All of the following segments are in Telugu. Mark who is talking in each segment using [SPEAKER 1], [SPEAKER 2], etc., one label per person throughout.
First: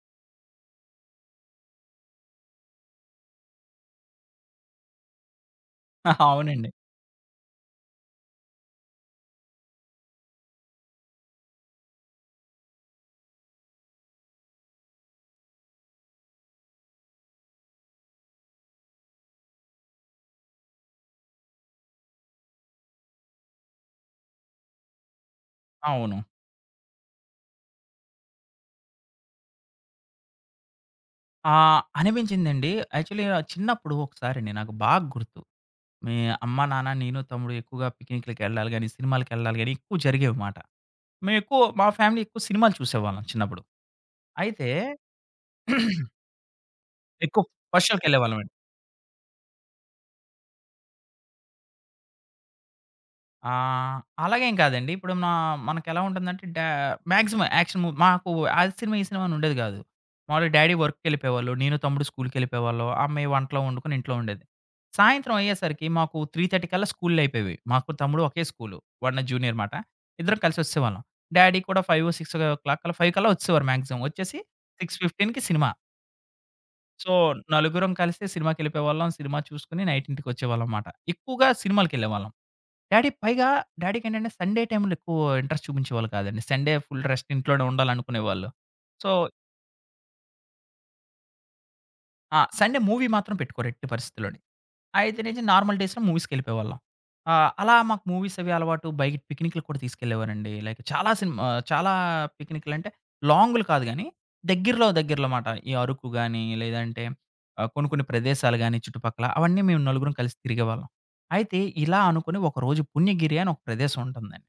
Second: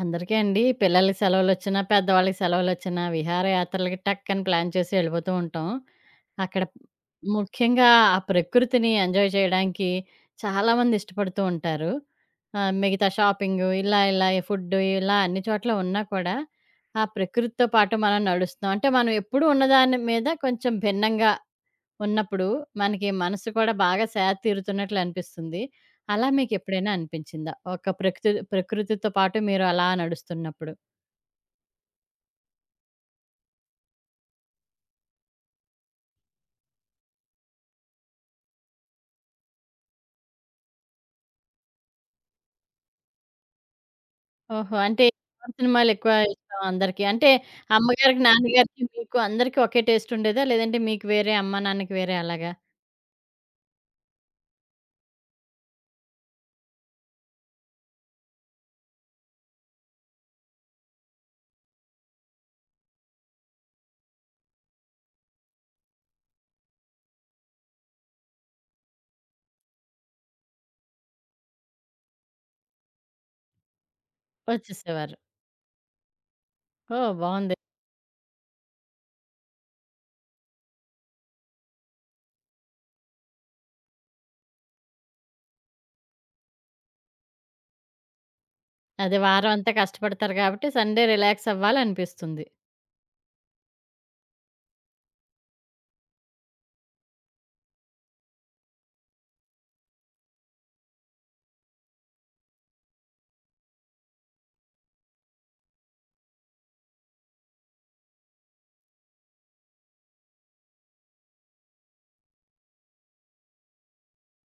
[SPEAKER 1] అందరికీ అండి. పిల్లలకి సెలవులొచ్చినా, పెద్దవాళ్ళకి సెలవులొచ్చినా విహారయాత్రలకి టక్ అని ప్లాన్ చేసి వెళ్ళిపోతూ ఉంటాం.
[SPEAKER 2] ఆహా!
[SPEAKER 1] అక్కడ
[SPEAKER 2] అవునండి.
[SPEAKER 1] ముఖ్యంగా ఆ ప్రకృతిని ఎంజాయ్ చేయడానికి చాలామంది ఇష్టపడుతూ ఉంటారు. మిగతా షాపింగు ఇలా ఇలా ఫుడ్డు ఇలా అన్ని చోట్ల ఉన్నా కూడా ఆ ప్రకృతితో పాటు మనం నడుస్తున్నాం. అంటే మనం ఎప్పుడూ ఉన్నదాని మీద కొంచెం భిన్నంగా ఉన్నప్పుడు మనకి మనసు కూడా బాగా సేద తీరుతున్నట్లు అనిపిస్తుంది.
[SPEAKER 2] అవును.
[SPEAKER 1] అలా మీకెప్పుడైనా అనిపించిందా? ఒక ప్రకృతితో పాటు మీరు అలా నడుస్తున్నప్పుడు?
[SPEAKER 2] అనిపించిందండి. యాక్చువల్లీ చిన్నప్పుడు ఒకసారండి నాకు బాగా గుర్తు. మీ అమ్మ, నాన్న, నేను, తమ్ముడు ఎక్కువగా పిక్నిక్‌లకెళ్ళాలి గాని, సినిమాలకెళ్ళాలి గాని ఎక్కువ జరిగేవి మాట. మేము ఎక్కువ మా ఫ్యామిలీ ఎక్కువ సినిమాలు చూసేవాళ్ళం చిన్నప్పుడు. అయితే
[SPEAKER 1] ఓహో! అంటే ఎవరి సినిమాలెక్కువ ఇష్టం అందరికి? అంటే
[SPEAKER 2] ఎక్కువ ఫస్ట్
[SPEAKER 1] అమ్మగారికి,
[SPEAKER 2] షో‌కెళ్ళేవాళ్ళమండి.
[SPEAKER 1] నాన్నగారికి, మీకు అందరికి ఒకే టేస్ట్ ఉండేదా? లేదంటే మీకు వేరే, అమ్మ, నాన్నకి వేరే అలాగా?
[SPEAKER 2] ఆహ్, అలాగేం కాదండి. ఇప్పుడు మనకెలా ఉంటుందంటే మాక్సిమం యాక్షన్ మూవ్ మాకు ఆ సినిమా, ఈ సినిమా అని ఉండేది కాదు. మామూలుగా డ్యాడీ వర్క్‌కెళ్ళిపోయేవాళ్ళు. నేను, తమ్ముడు స్కూల్‌కెళ్ళిపోయేవాళ్ళం. అమ్మాయి వంటలో వండుకొని ఇంట్లో ఉండేది. సాయంత్రం అయ్యేసరికి మాకు 3:30 కల్లా స్కూల్‌లయిపోయేవి. మాకు, తమ్ముడు ఒకే స్కూలు. వాడు నా జూనియర్ మాట. ఇద్దరం కలిసి వచ్చేసేవాళ్ళం. డ్యాడీ కూడా 5, 6 కల్లా 5 కల్లా వచ్చేసేవారు మాక్సిమం. వచ్చేసి
[SPEAKER 1] వచ్చేసేవారు.
[SPEAKER 2] 6:15కి సినిమా.
[SPEAKER 1] ఓహ్!
[SPEAKER 2] సో,
[SPEAKER 1] బావుంది.
[SPEAKER 2] నలుగురం కలిసి సినిమాకెళ్ళిపోయేవాళ్ళం. సినిమా చూసుకొని నైట్ ఇంటికొచ్చేవాళ్ళం మాట. ఎక్కువగా సినిమాలకెళ్ళేవాళ్ళం. డ్యాడీ పైగా డ్యాడీకేంటంటే సండే టైమ్‌లో ఎక్కువ ఇంట్రెస్ట్ చూపించేవాళ్ళు కాదండి. సండే ఫుల్ రెస్ట్ ఇంట్లోనే ఉండాలనుకునేవాళ్ళు. సో
[SPEAKER 1] అదే వారం అంతా కష్టపడతారు కాబట్టి సండే రిలాక్స్
[SPEAKER 2] ఆ!
[SPEAKER 1] అవ్వాలనిపిస్తుంది.
[SPEAKER 2] సండే మూవీ మాత్రం పెట్టుకోరు ఎట్టి పరిస్థితిలోని. అయితే నుంచి నార్మల్ డేస్‌లో మూవీస్‌కెళ్ళిపోయేవాళ్ళం. అలా మాకు మూవీస్ అవి అలవాటు. బయట పిక్నిక్‌లకి కూడా తీసుకెళ్ళేవారండి. లైక్ చాలా సినిమా చాలా పిక్నిక్‌లంటే లాంగ్‌లు కాదు గానీ, దగ్గరలో దగ్గరలో మాట. ఈ అరకు గాని, లేదంటే కొన్ని కొన్ని ప్రదేశాలు గాని చుట్టుపక్కల అవన్నీ మేము నలుగురం కలిసి తిరిగేవాళ్ళం. అయితే ఇలా అనుకుని ఒకరోజు పుణ్యగిరి అని ఒక ప్రదేశం ఉంటుందండి.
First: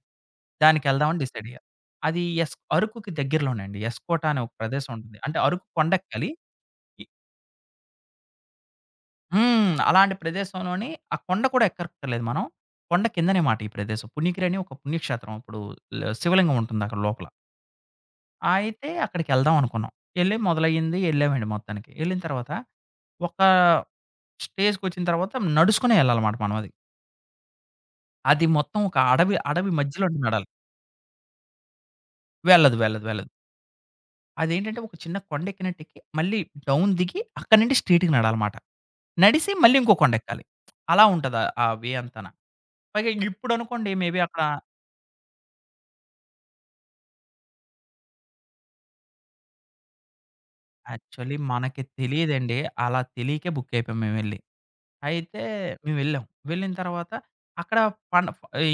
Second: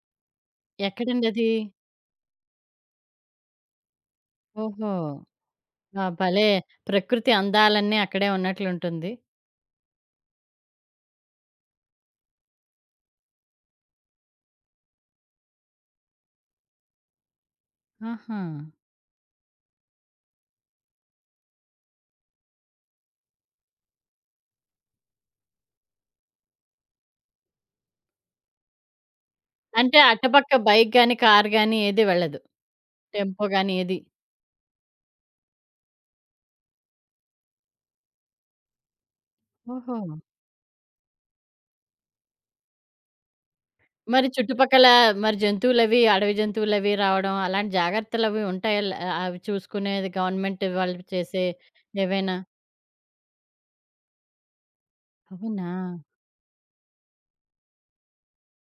[SPEAKER 2] దానికెళ్దామని
[SPEAKER 1] ఎక్కడండి
[SPEAKER 2] డిసైడ్
[SPEAKER 1] అది?
[SPEAKER 2] అయ్యా. అది అరకుకి దగ్గరలోనే అండి. ఎస్కోట అనే ఒక ప్రదేశం
[SPEAKER 1] ఓహో!
[SPEAKER 2] ఉంటుంది. అంటే అరకు
[SPEAKER 1] ఆ!
[SPEAKER 2] కొండెక్కాలి.
[SPEAKER 1] భలే ప్రకృతి అందాలన్నీ అక్కడే ఉన్నట్లుంటుంది.
[SPEAKER 2] హ్మ్. అలాంటి ప్రదేశంలోని ఆ కొండ కూడా ఎక్కక్కర్లేదు మనం. కొండ కిందనే మాట ఈ ప్రదేశం. పుణ్యగిరి అని ఒక పుణ్యక్షేత్రం. ఇప్పుడు శివలింగం ఉంటుంది అక్కడ లోపల.
[SPEAKER 1] ఆహా!
[SPEAKER 2] అయితే అక్కడికెళ్దాం అనుకున్నాం. ఎళ్లి మొదలయ్యింది. ఎళ్ళామండి మొత్తానికి. ఎళ్ళిన తర్వాత ఒక స్టేజ్‌కొచ్చిన తర్వాత నడుచుకునే ఎళ్ళాలమాట మనం అది. అది మొత్తం ఒక అడవి అడవి
[SPEAKER 1] అంటే
[SPEAKER 2] మధ్యలో నడాలి.
[SPEAKER 1] అటుపక్క బైక్ గాని, కార్ గాని ఏది వెళ్ళదు.
[SPEAKER 2] వెళ్ళదు. వెళ్ళదు. వెళ్ళదు.
[SPEAKER 1] టెంపో గాని ఏది.
[SPEAKER 2] అదేంటంటే ఒక చిన్న కొండ ఎక్కినట్టెక్కి మళ్ళీ డౌన్ దిగి అక్కడి నుండి స్ట్రెయిట్‌గా నడాలమాట. నడిసి మళ్ళీ ఇంకో
[SPEAKER 1] ఓహో!
[SPEAKER 2] కొండెక్కాలి. అలా ఉంటది ఆ ఆ వే అంతాన. పైగా ఇప్పుడనుకోండి మే బీ
[SPEAKER 1] మరి
[SPEAKER 2] అక్కడ
[SPEAKER 1] చుట్టుపక్కల మరి జంతువులవి, అడవి జంతువులవి రావడం అలాంటి జాగ్రత్తలవి ఉంటాయా? అవి చూసుకునేది గవర్నమెంట్ వాళ్ళు
[SPEAKER 2] యాక్చువల్లీ
[SPEAKER 1] చేసే
[SPEAKER 2] మనకి
[SPEAKER 1] ఏవైనా?
[SPEAKER 2] తెలీదండి. అలా తెలియకే బుక్ అయిపోయాం మేమెళ్లి. అయితే
[SPEAKER 1] అవునా?
[SPEAKER 2] మేమెళ్ళాం. వెళ్ళిన తర్వాత అక్కడ పండ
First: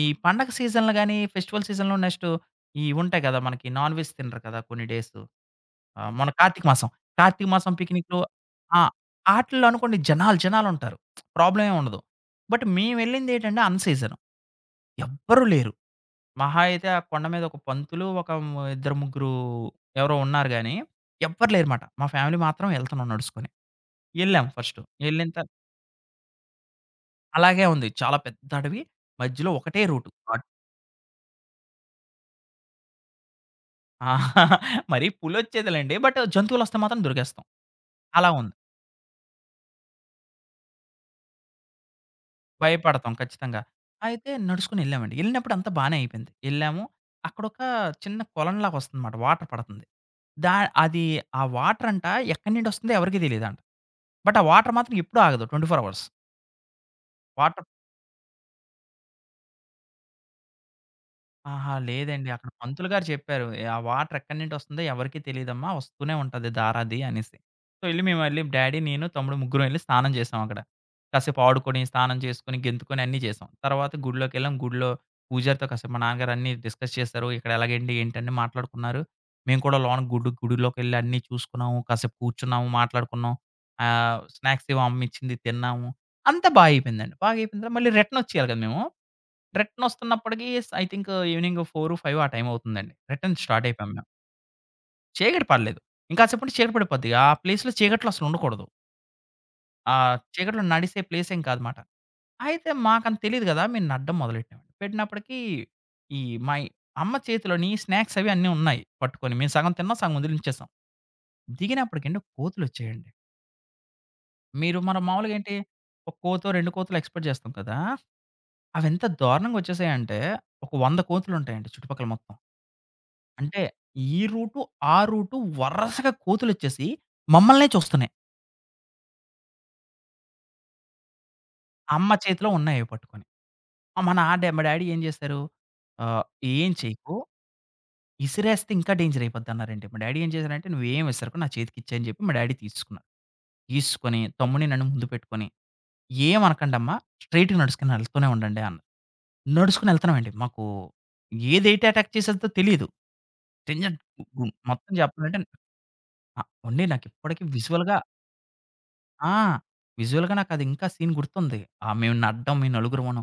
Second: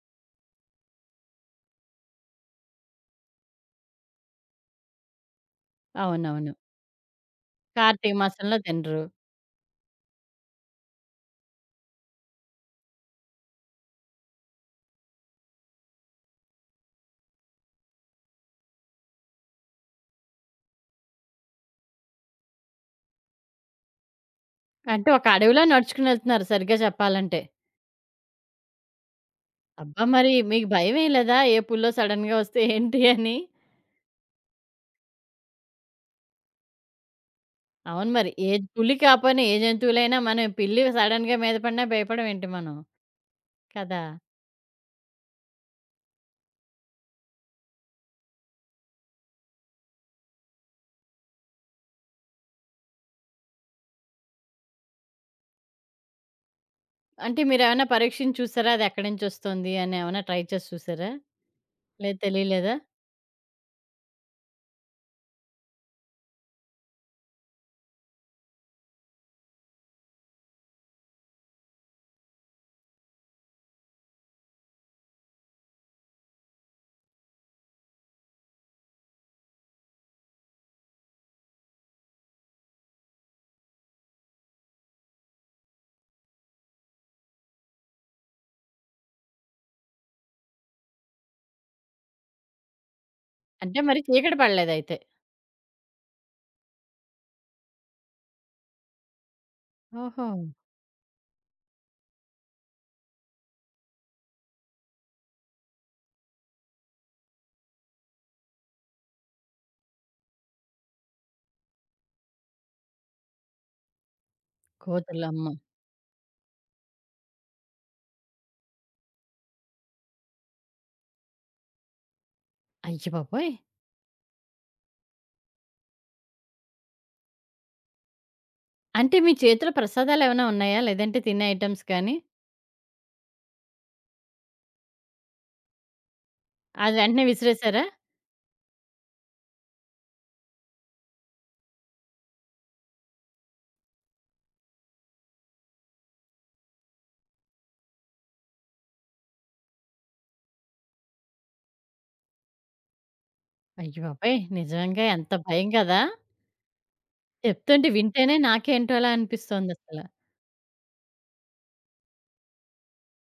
[SPEAKER 2] ఈ పండగ సీజన్‌లో గాని, ఫెస్టివల్ సీజన్‌లో నెక్స్ట్ ఈ ఉంటాయి కదా! మనకి నాన్ వెజ్ తినరు కదా! కొన్ని డేస్. మన
[SPEAKER 1] అవునవును.
[SPEAKER 2] కార్తీక మాసం. కార్తీక మాసం
[SPEAKER 1] కార్తీక
[SPEAKER 2] పిక్నిక్‌లు
[SPEAKER 1] మాసంలో
[SPEAKER 2] ఆ!
[SPEAKER 1] తినరు.
[SPEAKER 2] ఆటిల్లో అనుకోండి జనాలు జనాలుంటారు. ప్రాబ్లమ్ ఏమి ఉండదు. బట్ మేమెళ్ళిందేంటంటే అన్ సీజన్. ఎవ్వరూ లేరు. మహా అయితే ఆ కొండ మీద ఒక పంతులు, ఇద్దరు ముగ్గురు ఎవరో ఉన్నారు గాని, ఎవ్వరు లేరుమాట. మా ఫ్యామిలీ మాత్రం ఎళ్తున్నాం నడుచుకొని. ఎళ్ళాం ఫస్టు.
[SPEAKER 1] అంటే ఒక
[SPEAKER 2] ఎళ్ళిన త
[SPEAKER 1] అడవిలో నడుచుకుని ఎళ్తున్నారు సరిగ్గా చెప్పాలంటే.
[SPEAKER 2] అలాగే ఉంది. చాలా పెద్ద అడవి. మధ్యలో ఒకటే
[SPEAKER 1] అబ్బా!
[SPEAKER 2] రూటు.
[SPEAKER 1] మరి మీకు భయమేయలేదా? ఏ పులో సడెన్‌గా వస్తే ఏంటి అని?
[SPEAKER 2] మరి పులొచ్చేదిలెండి. బట్ జంతువులొస్తే మాత్రం దొరికేస్తాం.
[SPEAKER 1] అవును మరి.
[SPEAKER 2] అలా
[SPEAKER 1] ఏ
[SPEAKER 2] ఉంది.
[SPEAKER 1] పులి కాపోయినా ఏ జంతువులైనా మనం పిల్లి సడెన్‌గా మీద పడినా భయపడమేంటి మనం?
[SPEAKER 2] భయపడతాం ఖచ్చితంగా.
[SPEAKER 1] కదా!
[SPEAKER 2] అయితే నడుచుకొని ఎళ్ళామండి. ఎళ్ళినప్పుడు అంతా బానే అయిపోయింది. ఎళ్ళాము. అక్కడొక చిన్న కొలంలాగా వస్తుందన్నమాట. వాటర్ పడుతుంది. దా అది ఆ వాటర్ ఎక్కడి నుండొస్తుందో ఎవరికీ తెలీదంట. బట్ ఆ వాటర్ మాత్రం ఎప్పుడూ ఆగదు. 24 అవర్స్.
[SPEAKER 1] అంటే
[SPEAKER 2] వాటర్
[SPEAKER 1] మీరేమైనా పరీక్షించి చూసారా? అది ఎక్కడి నుంచొస్తుంది అని ఏమైనా ట్రై చేసి చూసారా?
[SPEAKER 2] ఆహా!
[SPEAKER 1] లేదు
[SPEAKER 2] లేదండి. అక్కడ
[SPEAKER 1] తెలియలేదా?
[SPEAKER 2] పంతులు గారు చెప్పారు. "ఏ, ఆ వాటర్ ఎక్కడి నుండి వస్తుందో ఎవరికీ తెలీదమ్మా. వస్తూనే ఉంటది దారాది" అనేసి. సో, ఎళ్లి డ్యాడీ, నేను, తమ్ముడు ముగ్గురం ఎళ్లి స్నానం చేసాం అక్కడ. కాసేపు ఆడుకొని, స్నానం చేసుకొని, గెంతుకొని అన్నీ చేసాం. తర్వాత గుడిలోకెళ్ళాం. గుడిలో పూజారితో కాసేపు మా నాన్నగారు అన్నీ డిస్కస్ చేశారు. ఇక్కడ ఎలాగేంటి, ఏంటని మాట్లాడుకున్నారు. మేము కూడా లోన గుడిలోకెళ్ళి అన్నీ చూసుకున్నాము. కాసేపు కూర్చున్నాము, మాట్లాడుకున్నాం. స్నాక్స్ ఏవో అమ్మ ఇచ్చింది తిన్నాము. అంతా బాగా అయిపోయిందండి. బాగా అయిపోయిన తర్వాత మళ్ళీ రిటర్న్ వచ్చేయాలి కదా మేము. రిటర్నొస్తున్నప్పటికి ఐ థింక్ ఈవెనింగ్ 4, 5 ఆ టైం అవుతుందండి. రిటర్న్ స్టార్ట్
[SPEAKER 1] అంటే
[SPEAKER 2] అయిపోయాం
[SPEAKER 1] మరి
[SPEAKER 2] మేము.
[SPEAKER 1] చీకటి పడలేదయితే.
[SPEAKER 2] చీకటి పడలేదు. ఇంకాసేపంటే చీకటి పడిపోద్ది. ఆ ప్లేస్‌లో చీకట్లో అసలుండకూడదు. ఆ
[SPEAKER 1] ఓహో!
[SPEAKER 2] చీకట్లో నడిసే ప్లేసేం కాదుమాట. అయితే మాకంత తెలీదు గదా! మేము నడ్డం మొదలెట్టామండి. పెట్టినప్పటికి ఈ మా అమ్మ చేతిలోని స్నాక్స్ అవి అన్నీ ఉన్నాయి పట్టుకొని. మేము సగం తిన్నాం, సగం వదిలించేసాం. దిగినప్పటికండి కోతులొచ్చాయండి. మనం మామూలుగా
[SPEAKER 1] కోతులమ్మ.
[SPEAKER 2] ఏంటి ఒక కోతో, 2 కోతులో ఎక్స్‌పెక్ట్ చేస్తాం కదా! అవెంత దారుణంగా వచ్చేసాయంటే ఒక 100 కోతులుంటాయండి చుట్టుపక్కల మొత్తం.
[SPEAKER 1] అయ్యబాబోయ్!
[SPEAKER 2] అంటే ఈ రూటు, ఆ రూటు వరసగా కోతులొచ్చేసి మమ్మల్నే చూస్తున్నాయి.
[SPEAKER 1] అంటే మీ చేతిలో ప్రసాదాలేమైనా ఉన్నాయా? లేదంటే తినే ఐటెమ్స్
[SPEAKER 2] అమ్మ
[SPEAKER 1] కానీ?
[SPEAKER 2] చేతిలో ఉన్నయి అవి పట్టుకొని. మా నా డా మా డాడీ ఏం చేశారు, ఆహ్, "ఏం
[SPEAKER 1] అది
[SPEAKER 2] చేయకు,
[SPEAKER 1] వెంటనే విసిరేసారా?
[SPEAKER 2] ఇసిరేస్తే ఇంకా డేంజర్ అయిపోద్దన్నారండి." మా డాడీ ఏం చేశారంటే, "నువ్వేం విసరకు నా చేతికిచ్చేయి" అని చెప్పి మా డాడీ తీసుకున్నారు. తీసుకొని తమ్ముడిని నన్ను ముందు పెట్టుకొని, "ఏమనకండమ్మా స్ట్రెయిట్‌గా నడుసుకొని వెళ్తూనే ఉండండి" అన్నారు. నడుసుకొని ఎళ్తున్నామండి. మాకు ఏది ఎటు అటాక్ చేసేద్దో తెలీదు. డేంజర్
[SPEAKER 1] అయ్యబాబోయ్!
[SPEAKER 2] గు మొత్తం
[SPEAKER 1] నిజంగా ఎంత
[SPEAKER 2] చెప్పాలంటే
[SPEAKER 1] భయం కదా!
[SPEAKER 2] ఆ! అండి నాకిప్పటికి
[SPEAKER 1] చెప్తుంటే
[SPEAKER 2] విజువల్‌గా
[SPEAKER 1] వింటేనే నాకేంటో అలా
[SPEAKER 2] ఆ!
[SPEAKER 1] అనిపిస్తోందసల.
[SPEAKER 2] విజువల్‌గా నాకది ఇంకా సీన్ గుర్తుంది. మేము నలుగురమును.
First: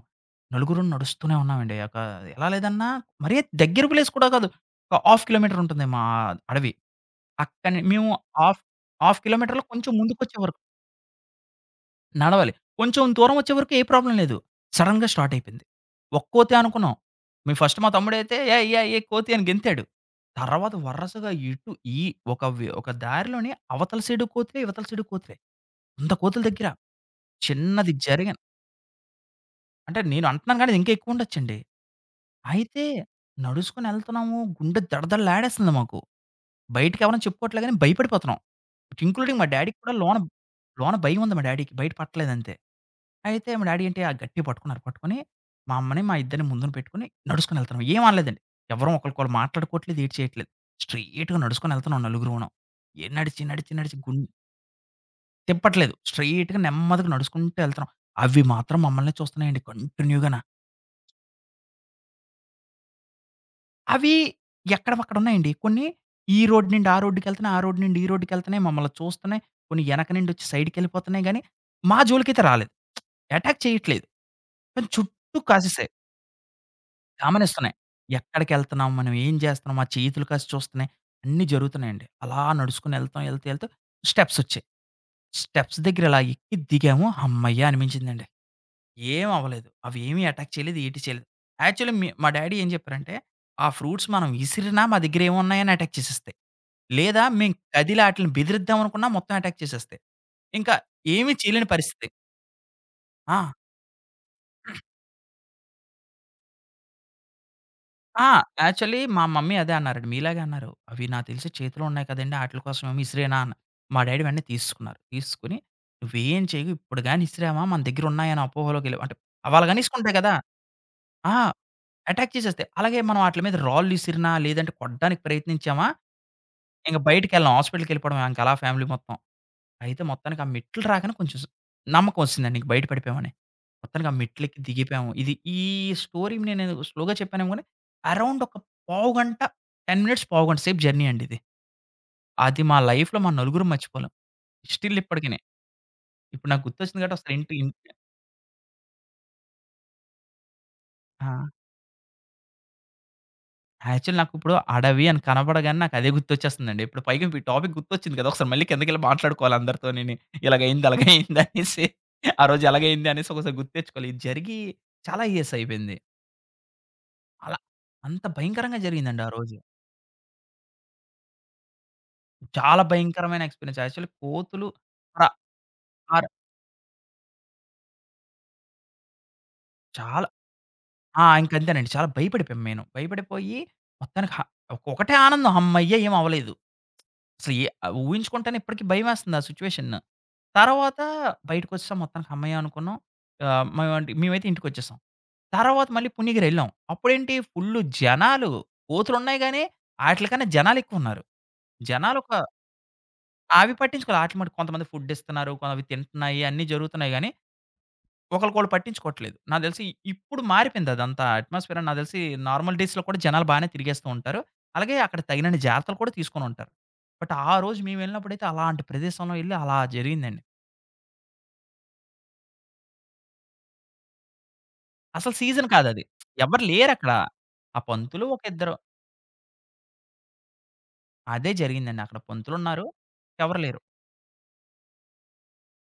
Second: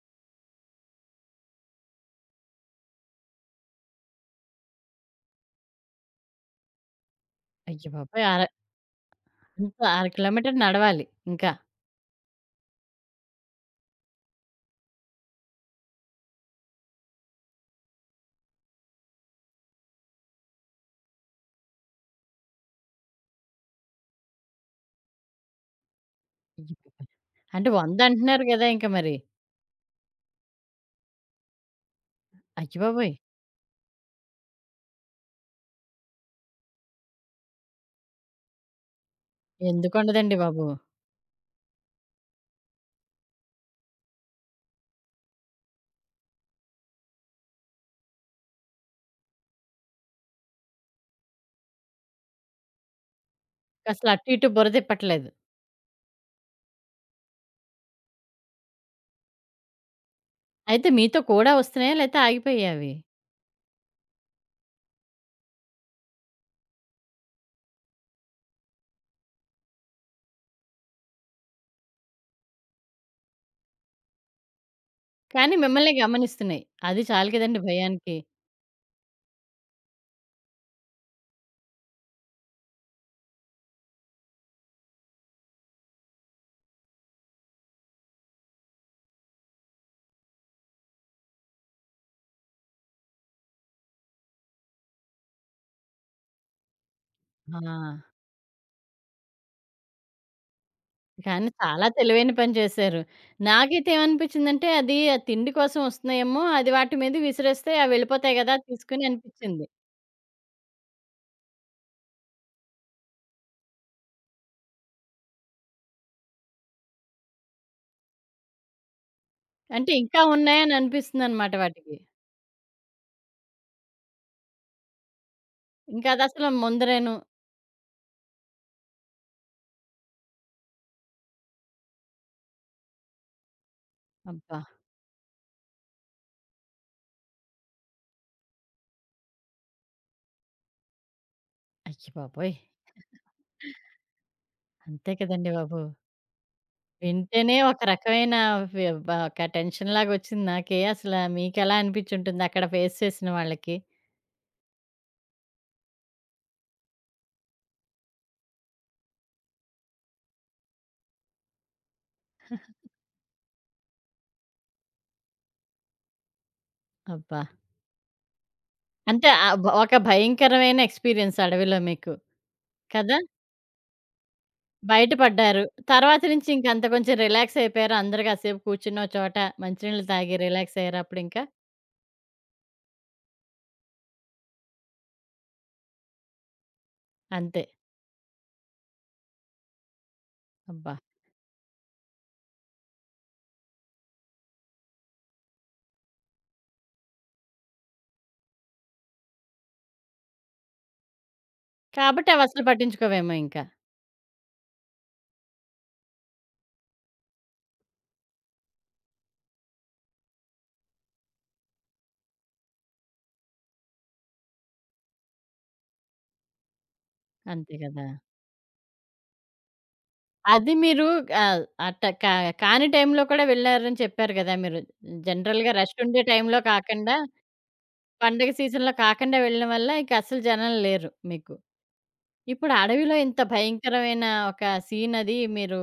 [SPEAKER 2] నలుగురం నడుస్తూనే ఉన్నామండి. ఒక ఎలా లేదన్నా మరీ దగ్గర ప్లేస్ కూడా కాదు. ఒక హాఫ్ కిలోమీటర్ ఉంటుంది మా అడవి. అక్కని మేము
[SPEAKER 1] అయ్యబాబోయ్!
[SPEAKER 2] హాఫ్, హాఫ్ కిలోమీటర్‌లో
[SPEAKER 1] ఇంత
[SPEAKER 2] కొంచెం
[SPEAKER 1] 1/2
[SPEAKER 2] ముందుకొచ్చే
[SPEAKER 1] కిలోమీటర్
[SPEAKER 2] వరకు
[SPEAKER 1] నడవాలి ఇంకా.
[SPEAKER 2] నడవాలి. కొంచెం దూరం వచ్చే వరకు ఏ ప్రాబ్లమ్ లేదు. సడెన్‌గా స్టార్ట్ అయిపోయింది. ఒక్కోతే అనుకున్నాం. మేము ఫస్ట్ మా తమ్ముడైతే "ఏయ్! ఏయ్! ఏయ్! కోతి" అని గెంతాడు. తర్వాత వరసగా ఇటు ఈ ఒక దారిలోనే అవతల సైడు కోతులే, ఇవతల సైడు కోతులే. 100 కోతుల దగ్గర.
[SPEAKER 1] అయ్యబాబోయ్! అంటే
[SPEAKER 2] చిన్నది
[SPEAKER 1] 100
[SPEAKER 2] జరిగిన
[SPEAKER 1] అంటున్నారు కదా! ఇంక మరి.
[SPEAKER 2] అంటే నేను అంటున్నాను గానీ ఇంకా ఎక్కువ ఉండొచ్చండి. అయితే
[SPEAKER 1] అయ్యబాబోయ్!
[SPEAKER 2] నడుసుకొని ఎళ్తున్నాము. గుండె దడదడలాడేస్తుంది మాకు. బయటకెవరం చెప్పుకోవట్లే గానీ భయపడిపోతున్నాం. ఇంక్లూడింగ్ మా డ్యాడీకి కూడా లోన
[SPEAKER 1] ఎందుకుండదండి బాబు.
[SPEAKER 2] లోన భయం ఉంది మా డ్యాడీకి. బయట పట్టలేదంతే. అయితే మా డ్యాడీ ఏంటి ఆ గట్టిగా పట్టుకున్నారు. పట్టుకొని మా అమ్మని, మా ఇద్దరిని ముందున పెట్టుకొని నడుసుకొని ఎళ్తున్నాం. ఏం అనలేదండి. ఎవరం ఒకళ్ళకొకళ్ళు మాట్లాడుకోవట్లేదు. ఏటి చేయట్లేదు. స్ట్రెయిట్‌గా నడుసుకొని ఎళ్తున్నాం నలుగురును. నడిచి, నడిచి, నడిచి
[SPEAKER 1] అసలు
[SPEAKER 2] గుం
[SPEAKER 1] అటు ఇటు బురదెప్పట్లేదు.
[SPEAKER 2] తిప్పట్లేదు. స్ట్రెయిట్‌గా నెమ్మదిగా నడుసుకుంటూ ఎళ్తున్నాం. అవి మాత్రం మమ్మల్నే చూస్తున్నాయండి కంటిన్యూ‌గాన.
[SPEAKER 1] అయితే మీతో కూడా వస్తున్నాయా? లేతే ఆగిపోయాయా అవి?
[SPEAKER 2] అవి ఎక్కడివక్కడ ఉన్నాయండి. కొన్ని ఈ రోడ్ నుండి ఆ రోడ్డుకెళ్తున్నాయి, ఆ రోడ్ నుండి ఈ రోడ్డుకెళ్తున్నాయి. మమ్మల్ని చూస్తున్నాయి. కొన్ని ఎనక నుండి వచ్చి సైడ్‌కెళ్ళిపోతున్నాయి గానీ, మా జోలికైతే రాలేదు. అటాక్ చేయట్లేదు. కానీ చుట్టూ
[SPEAKER 1] కానీ
[SPEAKER 2] కాసేసాయి.
[SPEAKER 1] మిమ్మల్ని గమనిస్తున్నాయి. అది చాలు కదండీ
[SPEAKER 2] గమనిస్తున్నాయి.
[SPEAKER 1] భయానికి.
[SPEAKER 2] ఎక్కడికెళ్తున్నాం, మనం ఏం చేస్తున్నాం, మా చేతులు కాసి చూస్తున్నాయి. అన్నీ జరుగుతున్నాయండి. అలా నడుచుకొని ఎళ్తాం, ఎళ్తూ, ఎళ్తూ స్టెప్సొచ్చాయి. స్టెప్స్ దగ్గర ఇలా ఎక్కి దిగాము. హమ్మయ్య! అనిపించిందండి. ఏం అవ్వలేదు. అవి ఏమీ అటాక్ చేయలేదు, ఏటి చేయలేదు. యాక్చువల్లీ మా డ్యాడీ ఏం చెప్పారంటే, "ఆ ఫ్రూట్స్ మనం విసిరినా మా దగ్గర ఏమున్నాయని అటాక్ చేసేస్తాయి. లేదా మేము
[SPEAKER 1] ఆ!
[SPEAKER 2] కదిలి ఆటిలిని బెదిరిద్దాం అనుకున్నా మొత్తం అటాక్ చేసేస్తాయి. ఇంకా ఏమీ
[SPEAKER 1] కానీ
[SPEAKER 2] చేయలేని
[SPEAKER 1] చాలా
[SPEAKER 2] పరిస్థితి."
[SPEAKER 1] తెలివైన పని చేశారు.
[SPEAKER 2] ఆ!
[SPEAKER 1] నాకైతే ఏమనిపించిందంటే అది ఆ తిండి కోసం వస్తున్నాయేమో, అది వాటి మీద విసిరేస్తే అవి
[SPEAKER 2] ఆ!
[SPEAKER 1] వెళ్ళిపోతాయి గదా!
[SPEAKER 2] యాక్చువల్లీ
[SPEAKER 1] తీసుకొని
[SPEAKER 2] మా మమ్మీ
[SPEAKER 1] అనిపించింది.
[SPEAKER 2] అదే అన్నారండి. మీలాగే అన్నారు. "అవి నాకు తెలిసి చేతిలో ఉన్నాయి కదండీ! ఆటిల కోసం ఏమో ఇసిరేనా?" అన్నారు. మా డ్యాడీ వెంటనే తీసుకున్నారు. తీసుకొని "నువ్వేం చెయ్యకు. ఇప్పుడు గాని ఇసిరామా మన దగ్గర ఉన్నాయని అపోహలోకెళ్ళావు" అంటే వాళ్ళు గాని
[SPEAKER 1] అంటే
[SPEAKER 2] ఇసుకుంటాయి
[SPEAKER 1] ఇంకా
[SPEAKER 2] కదా!
[SPEAKER 1] ఉన్నాయని
[SPEAKER 2] ఆ!
[SPEAKER 1] అనిపిస్తుందన్నమాట వాటికి.
[SPEAKER 2] అటాక్ చేసేస్తాయి. అలాగే మనం ఆటిల మీద రాళ్ళు విసిరినా, లేదంటే కొట్టడానికి ప్రయత్నించామా,
[SPEAKER 1] ఇంకా అదసలు
[SPEAKER 2] ఇంక
[SPEAKER 1] ముందరేను.
[SPEAKER 2] బయటికెళ్ళం. హాస్పిటల్‌కెళ్ళిపోవడమే ఇంక అలా ఫ్యామిలీ మొత్తం. అయితే మొత్తానికి ఆ మెట్లు రాగానే కొంచెం నమ్మకం ఒచ్చేసిందండి. ఇంక బయట పడిపోయామని. మొత్తానికి ఆ
[SPEAKER 1] అబ్బా!
[SPEAKER 2] మెట్లెక్కి దిగిపోయాము. ఈ స్టోరీ నేను స్లోగా చెప్పానేమో గాని, అరౌండ్ ఒక పావుగంట, 10 మినిట్స్, పావుగంట సేపు జర్నీ అండి ఇది.
[SPEAKER 1] అయ్య బాబోయ్!
[SPEAKER 2] అది మా లైఫ్‌లో మా నలుగురం మర్చిపోలేం. స్టిల్
[SPEAKER 1] అంతే
[SPEAKER 2] ఇప్పటికిని.
[SPEAKER 1] కదండీ బాబు.
[SPEAKER 2] ఇప్పుడు నాకు గుర్తొచ్చింది కాబట్టి అసలు ఇంటి
[SPEAKER 1] వింటేనే
[SPEAKER 2] ఇన్
[SPEAKER 1] ఒక రకమైన ఫి బ ఒక టెన్షన్‌లాగొచ్చింది నాకే. అసలా
[SPEAKER 2] ఆ!
[SPEAKER 1] మీకెలా అనిపిచ్చుంటుంది అక్కడ ఫేస్ చేసిన వాళ్ళకి?
[SPEAKER 2] యాక్చువల్ నాకిప్పుడు అడవి అని కనపడగానే నాకదే గుర్తొచ్చేస్తుందండి. ఇప్పుడు పైగా మీ టాపిక్ గుర్తొచ్చింది కదా! ఒకసారి మళ్ళీ కిందకెళ్ళి మాట్లాడుకోవాలి అందరితోనిని. ఇలాగయింది, అలాగయింది అనేసి. ఆ రోజు ఎలాగయింది అనేసి ఒకసారి గుర్తు తెచ్చుకోవాలి. ఇది జరిగి చాలా ఇయర్స్ అయిపోయింది.
[SPEAKER 1] అబ్బా!
[SPEAKER 2] అలా అంత భయంకరంగా జరిగిందండి
[SPEAKER 1] అంటే
[SPEAKER 2] ఆ
[SPEAKER 1] ఆహ్,
[SPEAKER 2] రోజు.
[SPEAKER 1] బ ఒక భయంకరమైన ఎక్స్‌పీరియన్స్ అడవిలో మీకు.
[SPEAKER 2] చాలా
[SPEAKER 1] కదా!
[SPEAKER 2] భయంకరమైన ఎక్స్‌పీరియన్స్. యాక్చువల్లీ కోతులు ర
[SPEAKER 1] బయటపడ్డారు. తర్వాత
[SPEAKER 2] ఆర్
[SPEAKER 1] నుంచి ఇంక అంత కొంచెం రిలాక్స్ అయిపోయారా? అందరూ కాసేపు కూర్చుని ఓ చోట మంచినీళ్ళు
[SPEAKER 2] చాలా
[SPEAKER 1] తాగి రిలాక్స్ అయ్యారా
[SPEAKER 2] ఆ!
[SPEAKER 1] అప్పుడింకా?
[SPEAKER 2] ఇంకంతేనండి. చాలా భయపడిపోయాం మెయిను. భయపడిపోయి మొత్తానికి ఒకటే ఆనందం హమ్మయ్య! ఏం అవ్వలేదు. అసలు
[SPEAKER 1] అంతే.
[SPEAKER 2] ఊహించుకుంటేనే ఇప్పటికి భయమేస్తుంది ఆ సిట్యుయేషన్.
[SPEAKER 1] అబ్బా!
[SPEAKER 2] తర్వాత బయటికొచ్చేసాం మొత్తానికి హమ్మయ్య అనుకున్నాం. మేమైతే ఇంటికొచ్చేసాం. తర్వాత మళ్ళీ పుణ్యగిరెళ్ళాం. అప్పుడేంటి ఫుల్లు జనాలు. కోతులున్నాయి గానీ, ఆటిలికన్నా జనాలెక్కువున్నారు.
[SPEAKER 1] కాబట్టి
[SPEAKER 2] జనాలొక
[SPEAKER 1] అవసలు పట్టించుకోవేమో ఇంకా.
[SPEAKER 2] అవి పట్టించుకోలే. ఆటిలి మటుకు కొంతమంది ఫుడ్ ఇస్తున్నారు. అవి తింటున్నాయి. అన్నీ జరుగుతున్నాయి గానీ, ఒకళ్ళకొళ్ళు పట్టించుకోవట్లేదు. నాకు తెలిసి ఇప్పుడు మారిపోయింది అదంతా అట్మాస్ఫియర్ అని నాకు తెలిసి నార్మల్ డేస్‌లో కూడా జనాలు బానే తిరిగేస్తూ ఉంటారు. అలాగే అక్కడ తగినన్ని జాగ్రత్తలు కూడా తీసుకొనుంటారు. బట్ ఆ
[SPEAKER 1] అంతే
[SPEAKER 2] రోజు మేము
[SPEAKER 1] కదా!
[SPEAKER 2] వెళ్ళినప్పుడైతే అలాంటి ప్రదేశంలో ఎళ్లి అలా జరిగిందండి.
[SPEAKER 1] అది మీరు ఆహ్, అట్ట కా కాని టైంలో కూడా వెళ్లారని చెప్పారు గదా! మీరు
[SPEAKER 2] అసలు సీజన్
[SPEAKER 1] జనరల్‌గా రష్
[SPEAKER 2] కాదది.
[SPEAKER 1] ఉండే టైంలో
[SPEAKER 2] ఎవరు లేరక్కడ.
[SPEAKER 1] కాకండా
[SPEAKER 2] ఆ పంతులు ఒక
[SPEAKER 1] పండగ
[SPEAKER 2] ఇద్దరు
[SPEAKER 1] సీజన్‌లో కాకండా వెళ్ళడం వల్ల ఇక అసలు జనం లేరు
[SPEAKER 2] అదే
[SPEAKER 1] మీకు.
[SPEAKER 2] జరిగిందండి. అక్కడ
[SPEAKER 1] ఇప్పుడు
[SPEAKER 2] పంతులున్నారు.
[SPEAKER 1] అడవిలో ఇంత
[SPEAKER 2] ఎవరు లేరు.
[SPEAKER 1] భయంకరమైన ఒక సీన్ అది మీరు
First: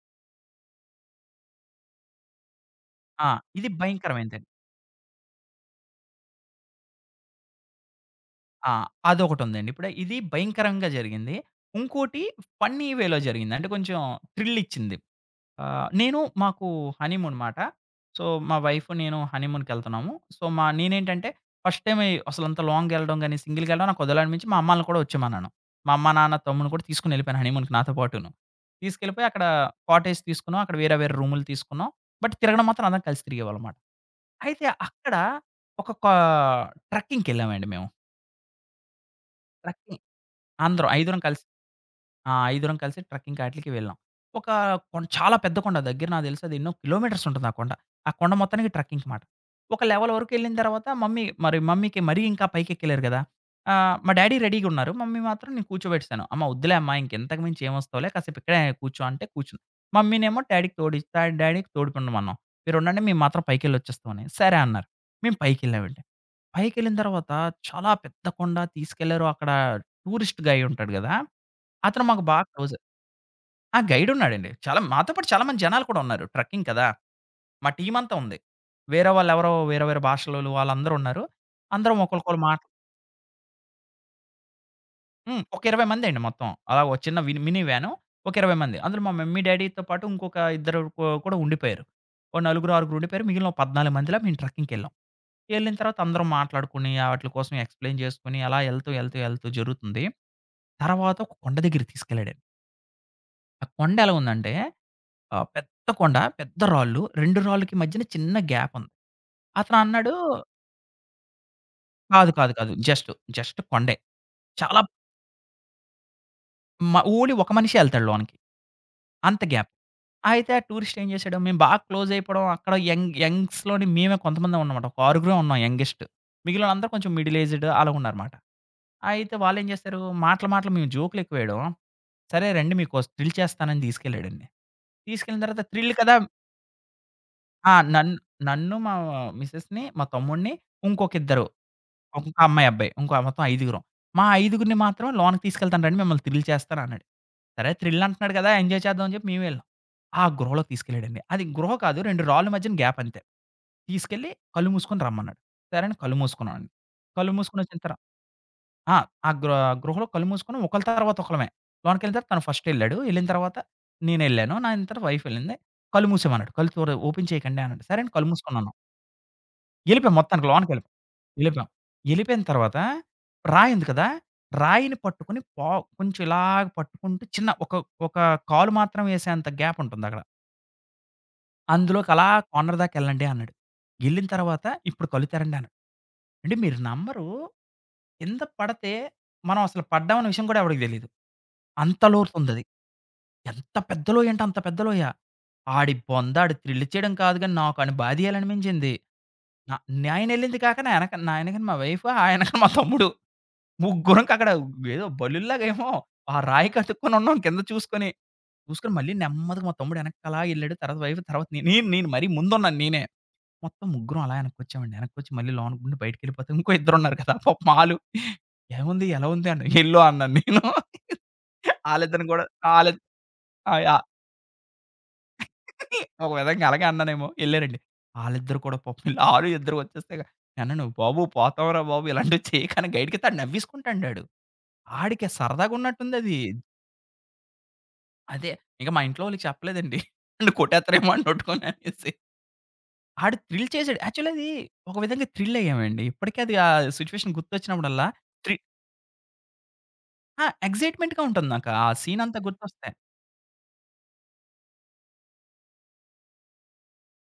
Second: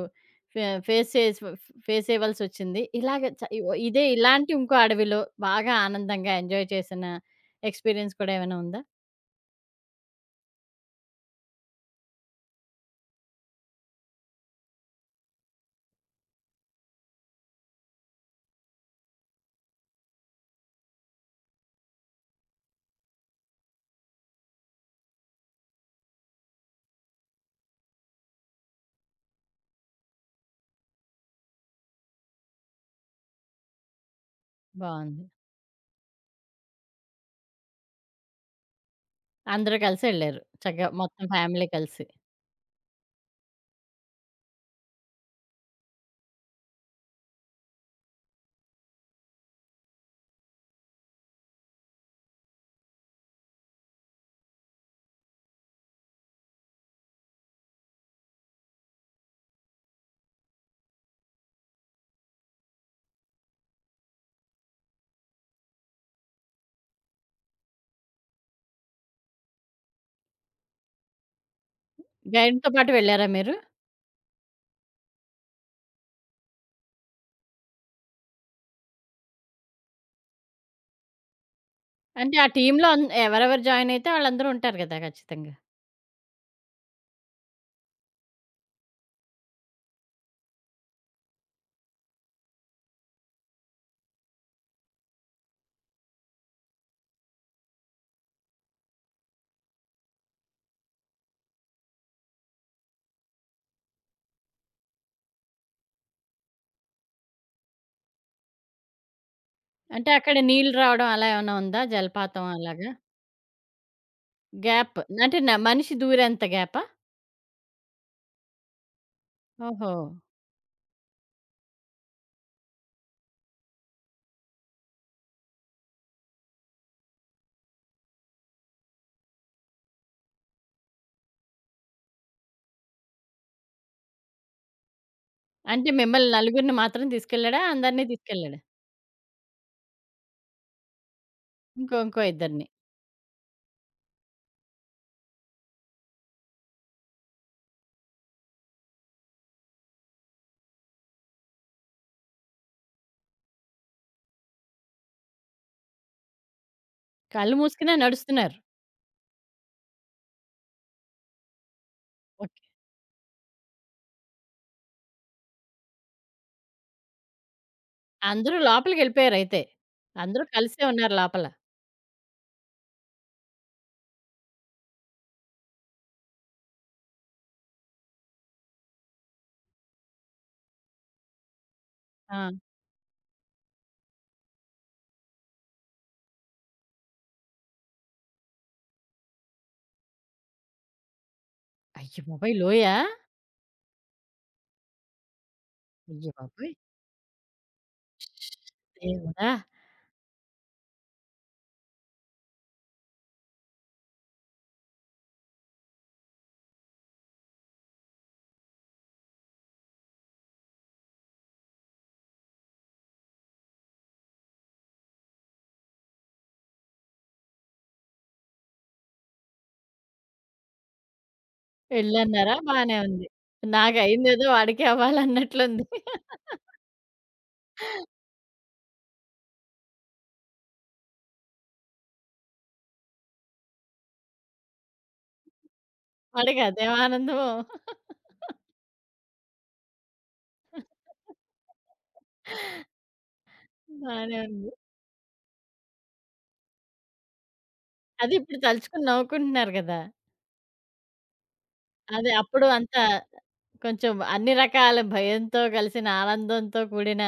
[SPEAKER 1] ఫే ఫేస్ చేసి ఫేస్ చేయవలసొచ్చింది. ఇలాగ
[SPEAKER 2] ఆ!
[SPEAKER 1] చ
[SPEAKER 2] ఇది
[SPEAKER 1] ఇదే
[SPEAKER 2] భయంకరమైనదండి.
[SPEAKER 1] ఇలాంటి ఇంకో అడవిలో బాగా ఆనందంగా ఎంజాయ్ చేసిన ఎక్స్‌పీరియన్స్ కూడా ఏమైనా
[SPEAKER 2] ఆ!
[SPEAKER 1] ఉందా?
[SPEAKER 2] అదొకటుందండి. ఇప్పుడు ఇది భయంకరంగా జరిగింది. ఇంకోటి ఫన్నీ వేలో జరిగింది. అంటే కొంచెం థ్రిల్ ఇచ్చింది. మాకు హనీమూన్ మాట. సో, మా వైఫ్, నేను హనీమూన్‌కెళ్తున్నాము. సో, నేనేంటంటే ఫస్ట్ టైమ్ అసలంత లాంగ్ ఎళ్ళడం గాని, సింగిల్‌గా ఎళ్ళడం నాకు వద్దులనిపించి మా అమ్మాల్ని కూడా వచ్చేయమన్నాను. మా అమ్మ, నాన్న, తమ్ముడిని కూడా తీసుకొనెళ్ళిపోయాను హనీమూన్‌కి నాతో పాటును. తీసుకెళ్ళిపోయి అక్కడ కాటేజ్ తీసుకున్నాం. అక్కడ వేరే వేరే రూములు తీసుకున్నాం. బట్ తిరగడం మాత్రం అందరం కలిసి తిరిగేవాళ్ళమాట. అయితే అక్కడ
[SPEAKER 1] బావుంది.
[SPEAKER 2] ఒక కా ట్రెక్కింగ్‌కెళ్ళామండి మేము.
[SPEAKER 1] అందరూ
[SPEAKER 2] ట్రెక్కింగ్
[SPEAKER 1] కలిసి ఎళ్లారు. చక్కగా
[SPEAKER 2] అందరం ఐదుగురం
[SPEAKER 1] మొత్తం
[SPEAKER 2] కలిసి
[SPEAKER 1] ఫ్యామిలీ కలిసి.
[SPEAKER 2] ఆ! ఐదుగురం కలిసి ట్రెక్కింగ్‌కి ఆటిలకి వెళ్ళాం. ఒక కొన్ చాలా పెద్ద కొండ. దగ్గర నాకు తెలిసి అది ఎన్నో కిలోమీటర్స్ ఉంటుంది ఆ కొండ. ఆ కొండ మొత్తానికి ట్రెక్కింగ్ మాట. ఒక లెవెల్ వరకెళ్ళిన తర్వాత మమ్మీకి మరీ ఇంకా పైకెక్కలేరు కదా! మా డ్యాడీ రెడీగా ఉన్నారు. మమ్మీ మాత్రం నేను కూర్చోబెట్టేసాను. "అమ్మ వద్దులే అమ్మ ఇంకింతకు మించి ఏమొస్తావులే కాసేపు ఇక్కడే కూర్చో" అంటే కూర్చుంది. మమ్మీనేమో డ్యాడీకి తోడి డ్యాడీకి తోడుకుండమన్నాం. "మీరుండండి మేము మాత్రం పైకెళ్ళొచ్చేస్తాం" అని. సరే అన్నారు. మేము పైకెళ్ళామండి. పైకెళ్ళిన తర్వాత చాలా పెద్ద కొండ తీసుకెళ్లారు. అక్కడ టూరిస్ట్ గైడ్ ఉంటాడు గదా! అతను మాకు బాగా
[SPEAKER 1] గైడ్‌తో
[SPEAKER 2] క్లోజ్.
[SPEAKER 1] పాటు వెళ్లారా మీరు?
[SPEAKER 2] ఆ! గైడ్ ఉన్నాడండి. మాతో పాటు చాలా మంది జనాలు కూడా ఉన్నారు. ట్రెక్కింగ్ కదా! మా టీమ్ అంతా ఉంది. వేరే వాళ్ళెవరో వేరే వేరే భాషలోళ్ళు వాళ్ళందరూ ఉన్నారు. అందరం
[SPEAKER 1] అంటే
[SPEAKER 2] ఒకళ్ళకొకళ్ళు
[SPEAKER 1] ఆ
[SPEAKER 2] మాట్లా
[SPEAKER 1] టీమ్‌లో ఎవరెవరు జాయిన్ అయితే వాళ్ళందరూ ఉంటారు కదా!
[SPEAKER 2] హ్మ్.
[SPEAKER 1] ఖచ్చితంగా.
[SPEAKER 2] ఒక 20 మందండి మొత్తం. అలా ఒక చిన్న మినీ వ్యాను ఒక 20 మంది. అందులో మా మమ్మీ, డ్యాడీతో పాటు ఇంకొక ఇద్దరు కూడా ఉండిపోయారు. ఓ నలుగురు, ఆరుగురు ఉండిపోయారు. మిగిలిన ఓ 14 మందిలా మేము ట్రెక్కింగ్‌కెళ్ళాం. ఎళ్ళిన తర్వాత అందరం మాట్లాడుకుని ఆటిల కోసం ఎక్స్‌ప్లెయిన్ చేసుకొని అలా ఎళ్తూ, ఎళ్తూ, ఎళ్తూ జరుగుతుంది. తర్వాత ఒక కొండ దగ్గరికి తీసుకెళ్ళాడండి. ఆ కొండ ఎలా ఉందంటే పెద్ద కొండ, పెద్ద రాళ్ళు. 2 రాళ్ళకి మధ్యన చిన్న గ్యాప్ ఉంది. అతను
[SPEAKER 1] అంటే
[SPEAKER 2] అన్నాడు
[SPEAKER 1] అక్కడ నీళ్ళు రావడం అలా ఏమైనా ఉందా?
[SPEAKER 2] కాదు,
[SPEAKER 1] జలపాతం
[SPEAKER 2] కాదు, కాదు.
[SPEAKER 1] అలాగా?
[SPEAKER 2] జస్ట్ కొండే. చాలా
[SPEAKER 1] గ్యాప్. అంటే మనిషి దూరేంత గ్యాపా?
[SPEAKER 2] ఓన్లీ ఒక మనిషే ఎళ్తాడు లోనికి. అంత గ్యాప్.
[SPEAKER 1] ఓహో!
[SPEAKER 2] అయితే ఆ టూరిస్ట్ ఏం చేశాడు, మేము బాగా క్లోజ్ అయిపోవడం అక్కడ యంగ్స్‌లోని మేమే కొంతమందే ఉన్నామన్నమాట. ఒక ఆరుగురే ఉన్నాం యంగెస్ట్. మిగిలినందరూ కొంచెం మిడిల్ ఏజ్డ్ అలా ఉన్నారన్నమాట. అయితే వాళ్ళేం చేశారు, మాటలు, మేము జోక్‌లు ఎక్కువేయడం, సరే రండి మీకో థ్రిల్ చేస్తానని తీసుకెళ్ళాడండి. తీసుకెళ్ళిన తర్వాత
[SPEAKER 1] అంటే
[SPEAKER 2] థ్రిల్ కదా!
[SPEAKER 1] మిమ్మల్ని నలుగురిని మాత్రం తీసుకెళ్ళాడా?
[SPEAKER 2] ఆ!
[SPEAKER 1] అందరిని
[SPEAKER 2] నన్ను
[SPEAKER 1] తీసుకెళ్ళాడా?
[SPEAKER 2] నన్ను మా మిసెస్‌ని, మా తమ్ముడిని, ఇంకొకిద్దరు.
[SPEAKER 1] ఇంకో ఇంకో
[SPEAKER 2] ఒక
[SPEAKER 1] ఇద్దరిని.
[SPEAKER 2] అమ్మాయి, అబ్బాయి. ఇంకో మొత్తం ఐదుగురం. మా ఐదుగురిని మాత్రం లోనకి తీసుకెళ్తాను రండి మిమ్మల్ని థ్రిల్ చేస్తానన్నాడు. సరే థ్రిల్ అంటున్నాడు కదా! ఎంజాయ్ చేద్దాం అని చెప్పి మేము వెళ్ళాం. ఆ గృహలోకి తీసుకెళ్ళాడండి. అది గృహ కాదు 2 రాళ్ళ మధ్యన గ్యాప్ అంతే. తీసుకెళ్ళి కళ్ళు మూసుకొని రమ్మన్నాడు. సరే అని కళ్ళు మూసుకున్నామండి. కళ్ళు
[SPEAKER 1] కళ్ళు
[SPEAKER 2] మూసుకొనొచ్చిన
[SPEAKER 1] మూసుకునే నడుస్తున్నారు.
[SPEAKER 2] ఆ! ఆ గృ గృహలో కళ్ళు మూసుకొని ఒకళ్ళ తర్వాత ఒకళ్ళమే. లోనకెళ్ళిన తర్వాత తను
[SPEAKER 1] ఓకే.
[SPEAKER 2] ఫస్ట్ ఎళ్ళాడు. ఎళ్ళిన తర్వాత నేనెళ్ళాను. నా అంతట వైఫ్ ఎళ్ళింది. కళ్ళు మూసేమన్నాడు. కళ్ళు ఓపెన్ చేయకండి అన్నాడు. సరే అని కళ్ళు
[SPEAKER 1] అందరూ
[SPEAKER 2] మూసుకున్నాను.
[SPEAKER 1] లోపలికెళ్ళిపోయారయితే.
[SPEAKER 2] ఎళ్ళిపోయాం
[SPEAKER 1] అందరూ
[SPEAKER 2] మొత్తానికి
[SPEAKER 1] కలిసే
[SPEAKER 2] లోనకెళ్ళిపోయాం.
[SPEAKER 1] ఉన్నారు లోపల.
[SPEAKER 2] ఎళ్ళిపోయాం. ఎళ్ళిపోయిన తర్వాత రాయి ఉంది కదా! రాయిని పట్టుకొని పా కొంచెం ఇలాగ పట్టుకుంటూ చిన్న ఒక ఒక కాలు మాత్రం ఏసేంత గ్యాప్ ఉంటుందక్కడ. అందులోకి అలా
[SPEAKER 1] ఆ!
[SPEAKER 2] కార్నర్ దాకా ఎళ్ళండి అన్నాడు. ఎళ్ళిన తర్వాత ఇప్పుడు కళ్ళు తెరండి అన్నాడు. అంటే మీరు నమ్మరు కింద పడితే మనం అసలు పడ్డామన్న విషయం కూడా ఎవడికి తెలీదు. అంత
[SPEAKER 1] అయ్య బాబోయ్!
[SPEAKER 2] లోతుందది.
[SPEAKER 1] లోయా?
[SPEAKER 2] ఎంత పెద్ద లోయంటే అంత పెద్ద లోయ. ఆడి
[SPEAKER 1] అయ్య
[SPEAKER 2] బొంద ఆడు
[SPEAKER 1] బాబోయ్!
[SPEAKER 2] థ్రిల్ ఇచ్చేయడం కాదు గానీ, నాకని బాధేయాలనిపించింది.
[SPEAKER 1] దేవుడా!
[SPEAKER 2] నా నేనెళ్ళింది కాక నా ఎనకన మా వైఫ్, ఆ ఎనకన మా తమ్ముడు. ముగ్గురంకక్కడ ఏదో బలుల్లాగేమో ఆ రాయి కతుక్కునున్నాం కింద చూసుకొని. చూసుకొని మళ్ళీ నెమ్మదిగా మా తమ్ముడు ఎనకలా ఎళ్ళాడు. తర్వాత వైఫ్ తర్వాత నే నేను నేను మరీ ముందున్నాను నేనే. మొత్తం ముగ్గురం అలా ఎనక్కొచ్చామండి. ఎనక్కొచ్చి మళ్ళీ లోన గుండి బయటికెళ్ళిపోతే ఇంకో ఇద్దరున్నారు కదా! పాపం ఆళ్ళు "ఏముంది? ఎలా ఉంది?" అన్నారు. "ఎల్లో" అన్నాను నేను. ఆళ్ళిద్దరిని కూడా
[SPEAKER 1] ఎళ్ళన్నారా? బానే
[SPEAKER 2] ఆళ్ళిద్
[SPEAKER 1] ఉంది.
[SPEAKER 2] ఆ!
[SPEAKER 1] నాకయిందేదో వాడికి అవ్వాలన్నట్లుంది.
[SPEAKER 2] ఒక విధంగా అలాగే అన్నానేమో. ఎళ్లారండి. ఆళ్ళిద్దరూ కూడా పాపం ఆరు ఇద్దరు వచ్చేస్తే "నాన్న నువ్వు బాబు పోతావురా బాబు ఇలాంటివి చేయకు" అని గైడ్‌కితే ఆడు నవ్వేసుకుంటాండాడు. ఆడికి సరదాగా ఉన్నట్టుందది.
[SPEAKER 1] వాడికి అదేం ఆనందమో!
[SPEAKER 2] అదే ఇంక మా ఇంట్లో వాళ్ళకి చెప్పలేదండి. నన్ను కొట్టేత్తరేమో అని నోటుకొని అనేసి. ఆడు థ్రిల్ చేసాడు. యాక్చువల్
[SPEAKER 1] బానే
[SPEAKER 2] అది
[SPEAKER 1] ఉంది.
[SPEAKER 2] ఒక విధంగా థ్రిల్ అయ్యామండి. ఇప్పటికి అది ఆ సిట్యుయేషన్ గుర్తొచ్చినప్పుడల్లా
[SPEAKER 1] అదే
[SPEAKER 2] త్రి
[SPEAKER 1] ఇప్పుడు తలుచుకొని నవ్వుకుంటున్నారు గదా!
[SPEAKER 2] ఆ! ఎక్సైట్‌మెంట్‌గా ఉంటుంది నాకు. ఆ సీన్
[SPEAKER 1] అదే.
[SPEAKER 2] అంతా
[SPEAKER 1] అప్పుడు
[SPEAKER 2] గుర్తొస్తే.
[SPEAKER 1] అంతా కొంచెం అన్ని రకాల భయంతో కలిసిన ఆనందంతో కూడిన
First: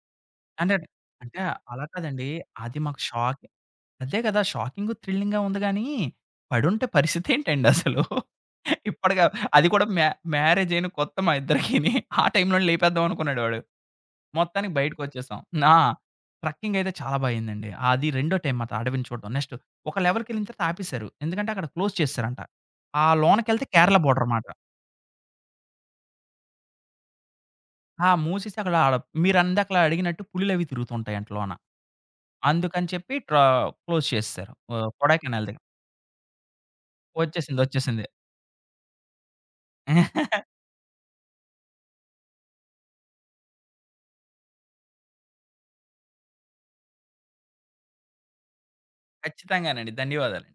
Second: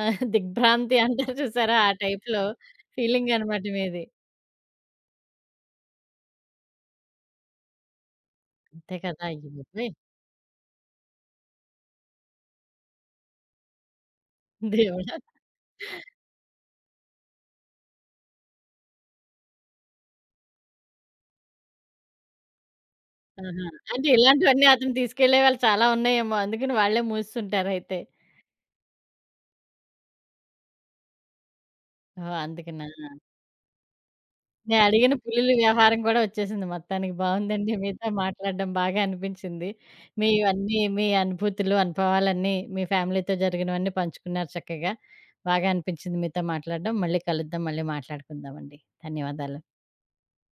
[SPEAKER 2] అంటే
[SPEAKER 1] దిగ్భ్రాంతి అంటారు
[SPEAKER 2] అంటే
[SPEAKER 1] చూసారా?
[SPEAKER 2] అలా
[SPEAKER 1] ఆ
[SPEAKER 2] కాదండి.
[SPEAKER 1] టైప్‌లో
[SPEAKER 2] అది మాకు
[SPEAKER 1] ఫీలింగ్
[SPEAKER 2] షాక్
[SPEAKER 1] అనమాట మీది.
[SPEAKER 2] అదే కదా! షాకింగు, థ్రిల్లింగ్‌గా ఉంది గానీ, పడుంటే పరిస్థితేంటండసలు?
[SPEAKER 1] అంతే కదా!
[SPEAKER 2] ఇప్పటిగా
[SPEAKER 1] అయ్య
[SPEAKER 2] అది కూడా
[SPEAKER 1] బాబోయ్!
[SPEAKER 2] మ్యారేజయిన కొత్త మా ఇద్దరికిని. ఆ టైంలోనే లేపేద్దాం అనుకున్నాడు వాడు. మొత్తానికి
[SPEAKER 1] దేవుడా!
[SPEAKER 2] బయటకొచ్చేసాం. ఆ! ట్రెక్కింగయితే చాలా అయిందండి. అది రెండో టైం మాట అడవిని చూడడం. నెక్స్ట్ ఒక లెవెల్‌కెళ్ళిన తర్వాత ఆపేశారు. ఎందుకంటే అక్కడ క్లోజ్ చేసేశారంట. ఆ
[SPEAKER 1] ఆహా!
[SPEAKER 2] లోనకెళ్తే కేరళ
[SPEAKER 1] అంటే
[SPEAKER 2] బోర్డరమాట.
[SPEAKER 1] ఇలాంటివన్నీ అతను తీసుకెళ్ళేవాళ్ళు చాలా ఉన్నాయేమో. అందుకని వాళ్ళే మూసేసుంటారయితే.
[SPEAKER 2] ఆ! మూసేసి అక్కడ ఆడ మీరందాకలా అడిగినట్టు పులులవి తిరుగుతుంటాయంట లోన.
[SPEAKER 1] ఓహ్! అందుకనా?
[SPEAKER 2] అందుకని చెప్పి ట్రా క్లోజ్ చేసేసారు.
[SPEAKER 1] నేనడిగిన
[SPEAKER 2] కొడైకెనాల్
[SPEAKER 1] పులుల
[SPEAKER 2] దగ్గర.
[SPEAKER 1] వ్యాపారం కూడా వచ్చేసింది మొత్తానికి.
[SPEAKER 2] వచ్చేసింది.
[SPEAKER 1] బావుందండి.
[SPEAKER 2] వచ్చేసింది.
[SPEAKER 1] మీతో మాట్లాడడం బాగా అనిపించింది. మీవన్నీ మీ అనుభూతులు, అనుభవాలన్నీ మీ ఫ్యామిలీతో జరిగినవన్నీ పంచుకున్నారు చక్కగా. బాగా అనిపించింది మీతో మాట్లాడడం. మళ్ళీ కలుద్దాం. మళ్ళీ మాట్లాడుకుందామండి. ధన్యవాదాలు.
[SPEAKER 2] ఖచ్చితంగానండి. ధన్యవాదాలు.